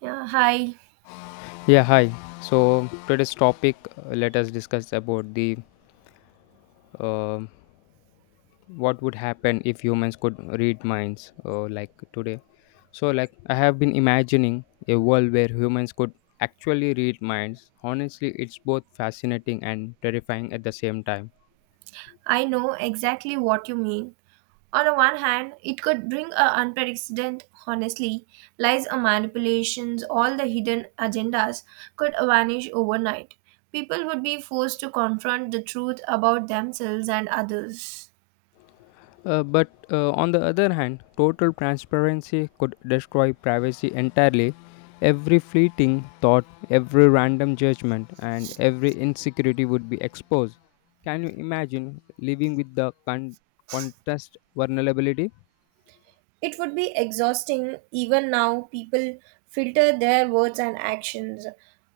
Yeah, hi. Yeah, hi. So today's topic, let us discuss about the um what would happen if humans could read minds, like today. I have been imagining a world where humans could actually read minds. Honestly, it's both fascinating and terrifying at the same time. I know exactly what you mean. On the one hand, it could bring a unprecedented, honestly, lies or manipulations, all the hidden agendas could vanish overnight. People would be forced to confront the truth about themselves and others. But On the other hand, total transparency could destroy privacy entirely. Every fleeting thought, every random judgment, and every insecurity would be exposed. Can you imagine living with the contest vulnerability? It would be exhausting. Even now, people filter their words and actions.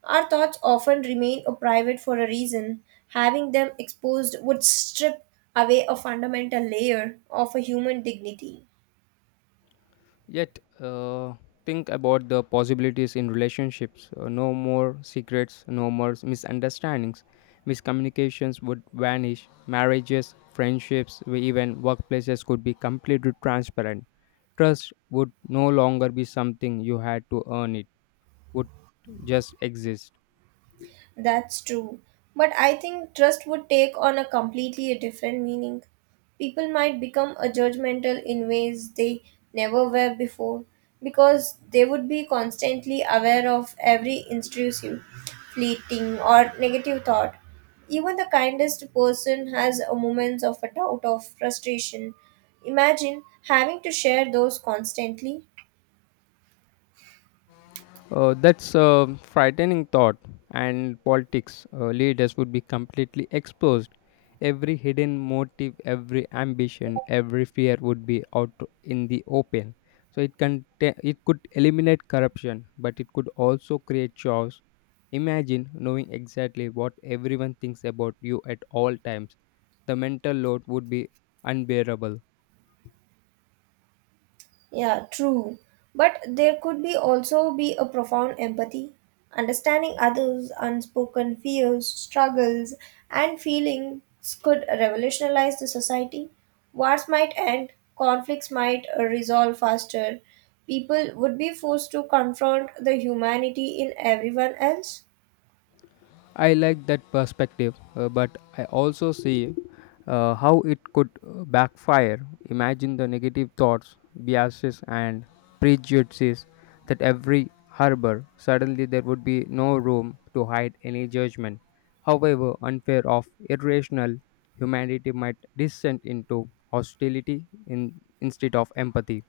Our thoughts often remain private for a reason. Having them exposed would strip away a fundamental layer of a human dignity. Yet, think about the possibilities in relationships. No more secrets, no more misunderstandings. Miscommunications would vanish. Marriages, friendships, even workplaces could be completely transparent. Trust would no longer be something you had to earn, it would just exist. That's true. But I think trust would take on a completely a different meaning. People might become a judgmental in ways they never were before because they would be constantly aware of every intrusive, fleeting, or negative thought. Even the kindest person has a moments of a doubt of frustration. Imagine having to share those constantly. That's a frightening thought. And politics, leaders would be completely exposed. Every hidden motive, every ambition, every fear would be out in the open. So it could eliminate corruption, but it could also create chaos. Imagine knowing exactly what everyone thinks about you at all times. The mental load would be unbearable. Yeah, true. But there could be also be a profound empathy, understanding others' unspoken fears, struggles, and feelings could revolutionize the society. Wars might end, conflicts might resolve faster. People would be forced to confront the humanity in everyone else, I like that perspective, but I also see how it could backfire. Imagine the negative thoughts, biases, and prejudices that every harbor. Suddenly, there would be no room to hide any judgment. However, unfair or irrational, humanity might descend into hostility instead of empathy.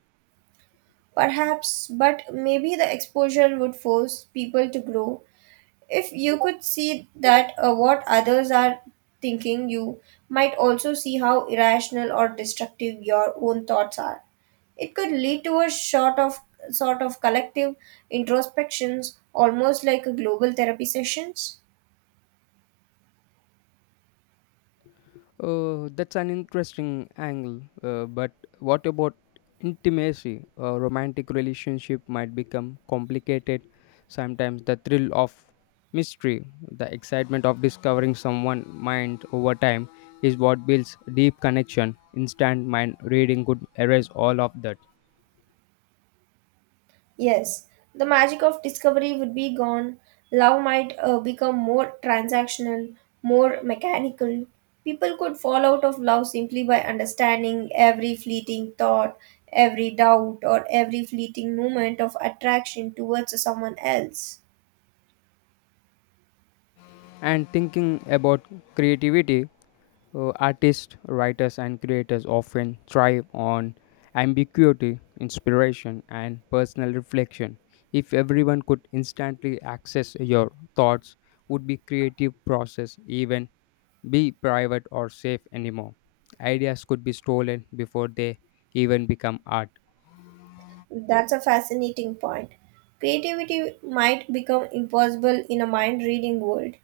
perhaps, but maybe the exposure would force people to grow. If you could see that what others are thinking, you might also see how irrational or destructive your own thoughts are. It could lead to a sort of collective introspections, almost like a global therapy sessions. Oh, that's an interesting angle. But what about intimacy? A romantic relationship might become complicated. Sometimes the thrill of mystery, the excitement of discovering someone mind over time is what builds deep connection. Instant mind reading could erase all of that. Yes, the magic of discovery would be gone. Love might become more transactional, more mechanical. People could fall out of love simply by understanding every fleeting thought, every doubt, or every fleeting moment of attraction towards someone else. And thinking about creativity, artists, writers, and creators often thrive on ambiguity, inspiration, and personal reflection. If everyone could instantly access your thoughts, would be creative process even be private or safe anymore? Ideas could be stolen before they even become art. That's a fascinating point. Creativity might become impossible in a mind reading world.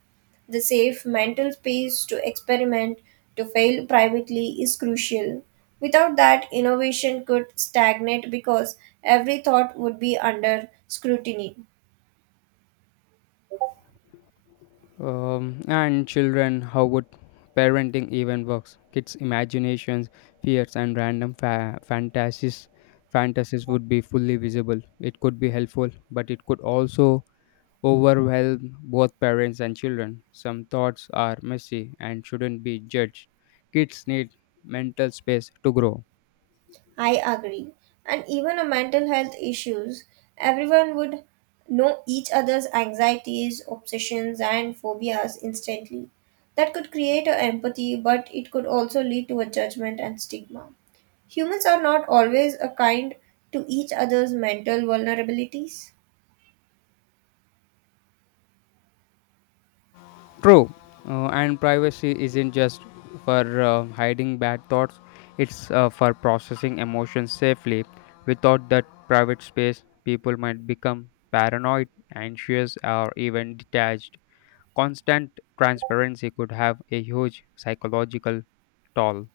The safe mental space to experiment, to fail privately, is crucial. Without that, innovation could stagnate because every thought would be under scrutiny. And children, how would parenting even works? Kids' imaginations, fears, and random fantasies would be fully visible. It could be helpful, but it could also overwhelm both parents and children. Some thoughts are messy and shouldn't be judged. Kids need mental space to grow. I agree. And even a mental health issues, everyone would know each other's anxieties, obsessions, and phobias instantly. That could create a empathy, but it could also lead to a judgment and stigma. Humans are not always a kind to each other's mental vulnerabilities. True, and privacy isn't just for hiding bad thoughts, it's for processing emotions safely. Without that private space, people might become paranoid, anxious, or even detached. Constant transparency could have a huge psychological toll.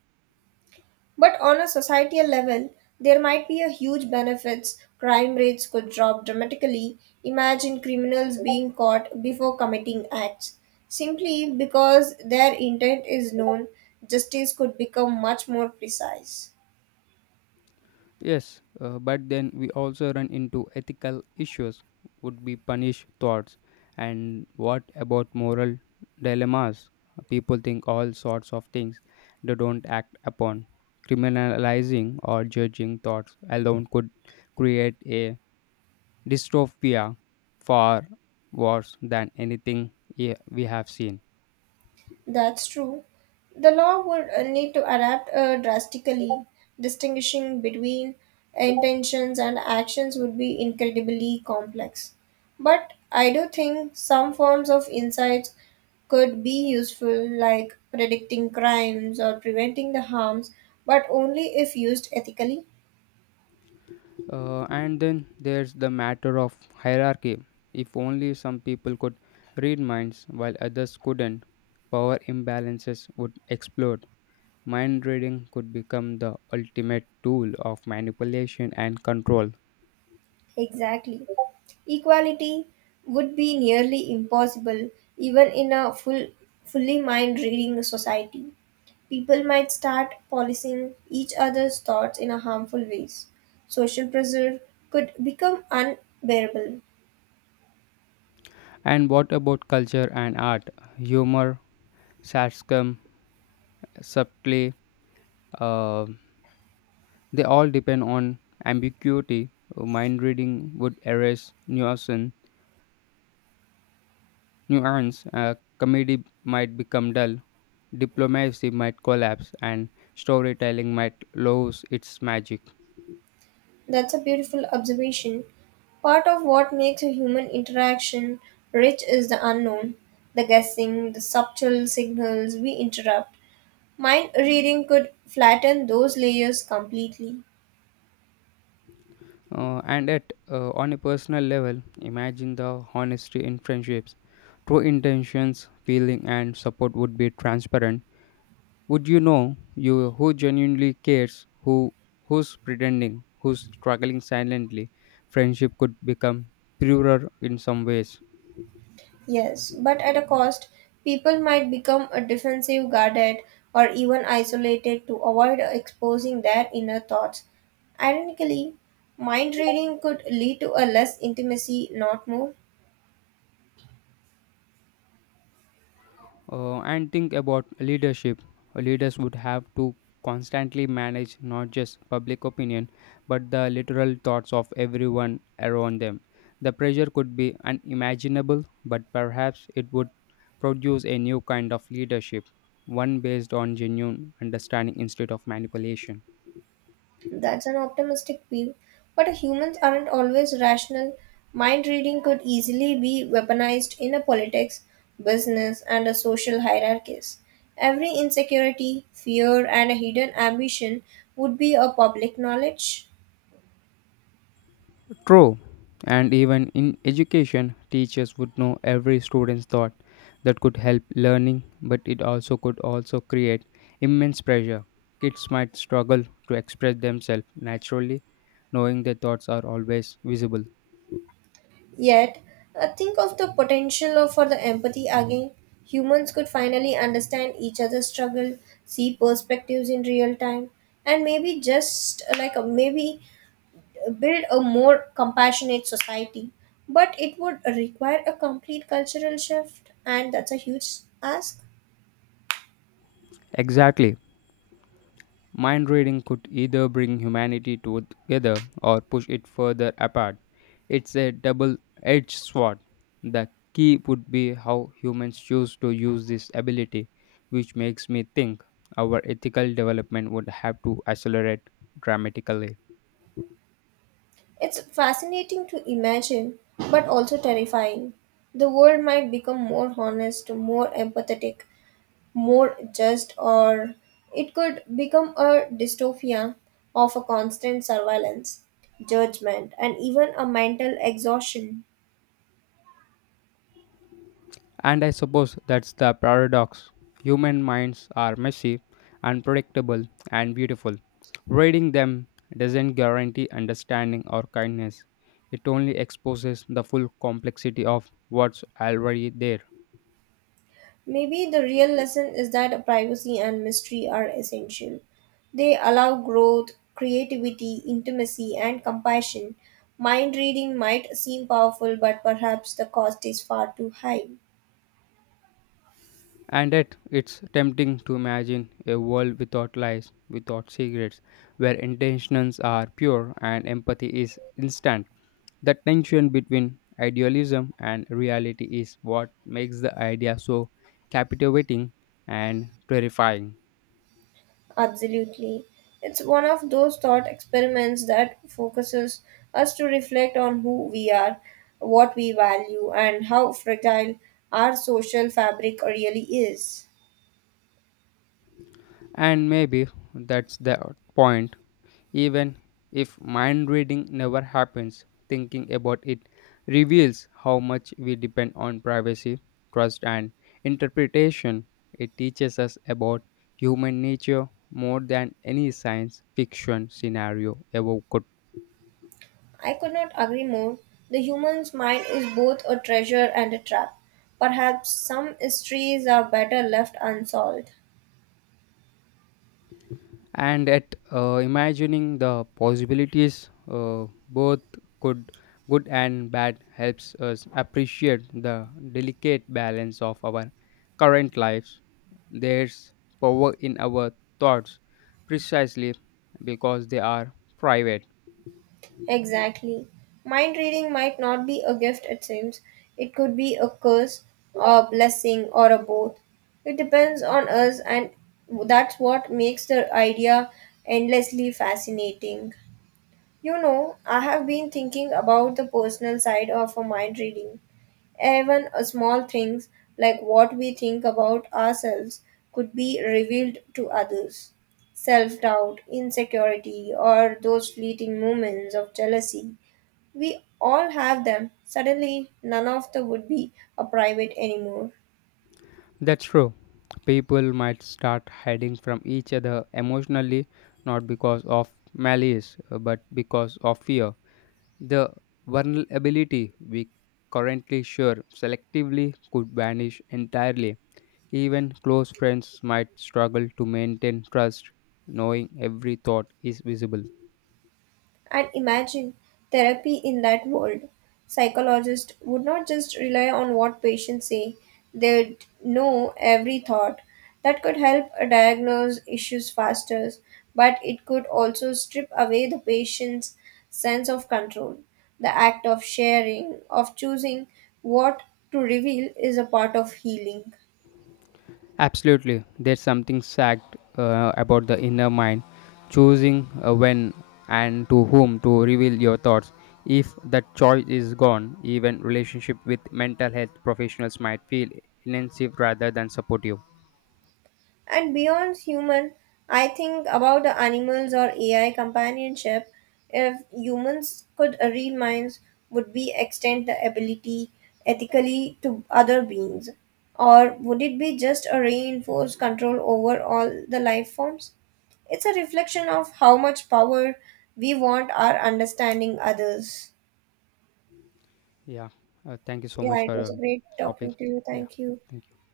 But on a societal level, there might be a huge benefits. Crime rates could drop dramatically. Imagine criminals being caught before committing acts. Simply because their intent is known, justice could become much more precise. Yes, but then we also run into ethical issues. Would be punished thoughts? And what about moral dilemmas? People think all sorts of things they don't act upon. Criminalizing or judging thoughts alone could create a dystopia far worse than anything we have seen. That's true. The law would need to adapt drastically. Distinguishing between intentions and actions would be incredibly complex. But I do think some forms of insights could be useful, like predicting crimes or preventing the harms, but only if used ethically. And then there's the matter of hierarchy. If only some people could read minds while others couldn't, power imbalances would explode. Mind reading could become the ultimate tool of manipulation and control. Exactly. Equality would be nearly impossible even in a full, fully mind reading society. People might start policing each other's thoughts in a harmful ways. Social pressure could become unbearable. And what about culture and art? Humor, sarcasm, subtlety, uh, they all depend on ambiguity. Mind reading would erase nuance. Comedy might become dull, diplomacy might collapse, and storytelling might lose its magic. That's a beautiful observation. Part of what makes a human interaction rich is the unknown, the guessing, the subtle signals we interrupt. Mind reading could flatten those layers completely. And at On a personal level, imagine the honesty in friendships. True intentions, feeling, and support would be transparent. Would you know you who genuinely cares, who's pretending, who's struggling silently? Friendship could become purer in some ways. Yes, but at a cost, people might become a defensive, guarded, or even isolated to avoid exposing their inner thoughts. Ironically, mind reading could lead to a less intimacy, not more. And think about leadership. Leaders would have to constantly manage not just public opinion, but the literal thoughts of everyone around them. The pressure could be unimaginable, but perhaps it would produce a new kind of leadership, one based on genuine understanding instead of manipulation. That's an optimistic view. But humans aren't always rational. Mind reading could easily be weaponized in a politics, business, and a social hierarchies. Every insecurity, fear, and a hidden ambition would be a public knowledge. True. And even in education, teachers would know every student's thought. That could help learning, but it also could also create immense pressure. Kids might struggle to express themselves naturally, knowing their thoughts are always visible. Yet, think of the potential for the empathy again. Humans could finally understand each other's struggle, see perspectives in real time, and maybe just maybe build a more compassionate society. But it would require a complete cultural shift, and that's a huge ask. Exactly. Mind reading could either bring humanity together or push it further apart. It's a double edged sword. The key would be how humans choose to use this ability, which makes me think our ethical development would have to accelerate dramatically. It's fascinating to imagine, but also terrifying. The world might become more honest, more empathetic, more just, or it could become a dystopia of a constant surveillance, judgment, and even a mental exhaustion. And I suppose that's the paradox. Human minds are messy, unpredictable, and beautiful. Reading them doesn't guarantee understanding or kindness, it only exposes the full complexity of what's already there. Maybe the real lesson is that privacy and mystery are essential. They allow growth, creativity, intimacy, and compassion. Mind reading might seem powerful, but perhaps the cost is far too high. And yet, it's tempting to imagine a world without lies, without secrets, where intentions are pure and empathy is instant. The tension between idealism and reality is what makes the idea so captivating and terrifying. Absolutely. It's one of those thought experiments that focuses us to reflect on who we are, what we value, and how fragile our social fabric really is. And maybe that's the point. Even if mind reading never happens, thinking about it reveals how much we depend on privacy, trust, and interpretation. It teaches us about human nature more than any science fiction scenario ever could. I could not agree more. The human's mind is both a treasure and a trap. Perhaps some mysteries are better left unsolved. And at Imagining the possibilities both could good and bad helps us appreciate the delicate balance of our current lives. There's power in our thoughts precisely because they are private. Exactly. Mind reading might not be a gift, it seems. It could be a curse, a blessing, or a both. It depends on us, and that's what makes the idea endlessly fascinating. You know, I have been thinking about the personal side of a mind reading. Even a small things like what we think about ourselves could be revealed to others. Self doubt, insecurity, or those fleeting moments of jealousy. We all have them. Suddenly, none of the would be a private anymore. That's true. People might start hiding from each other emotionally, not because of malice, but because of fear. The vulnerability we currently share selectively could vanish entirely. Even close friends might struggle to maintain trust, knowing every thought is visible. And imagine therapy in that world. Psychologists would not just rely on what patients say, they'd know every thought. That could help diagnose issues faster, but it could also strip away the patient's sense of control. The act of sharing, of choosing what to reveal, is a part of healing. Absolutely, there's something sacked about the inner mind, choosing when and to whom to reveal your thoughts. If that choice is gone, even relationship with mental health professionals might feel inensive rather than supportive. And beyond human, I think about the animals or AI companionship. If humans could read minds, would we extend the ability ethically to other beings? Or would it be just a reinforced control over all the life forms? It's a reflection of how much power we want our understanding others. Yeah, thank you so Yeah, much it for was great topic. talking to you. Yeah, Thank you. thank you.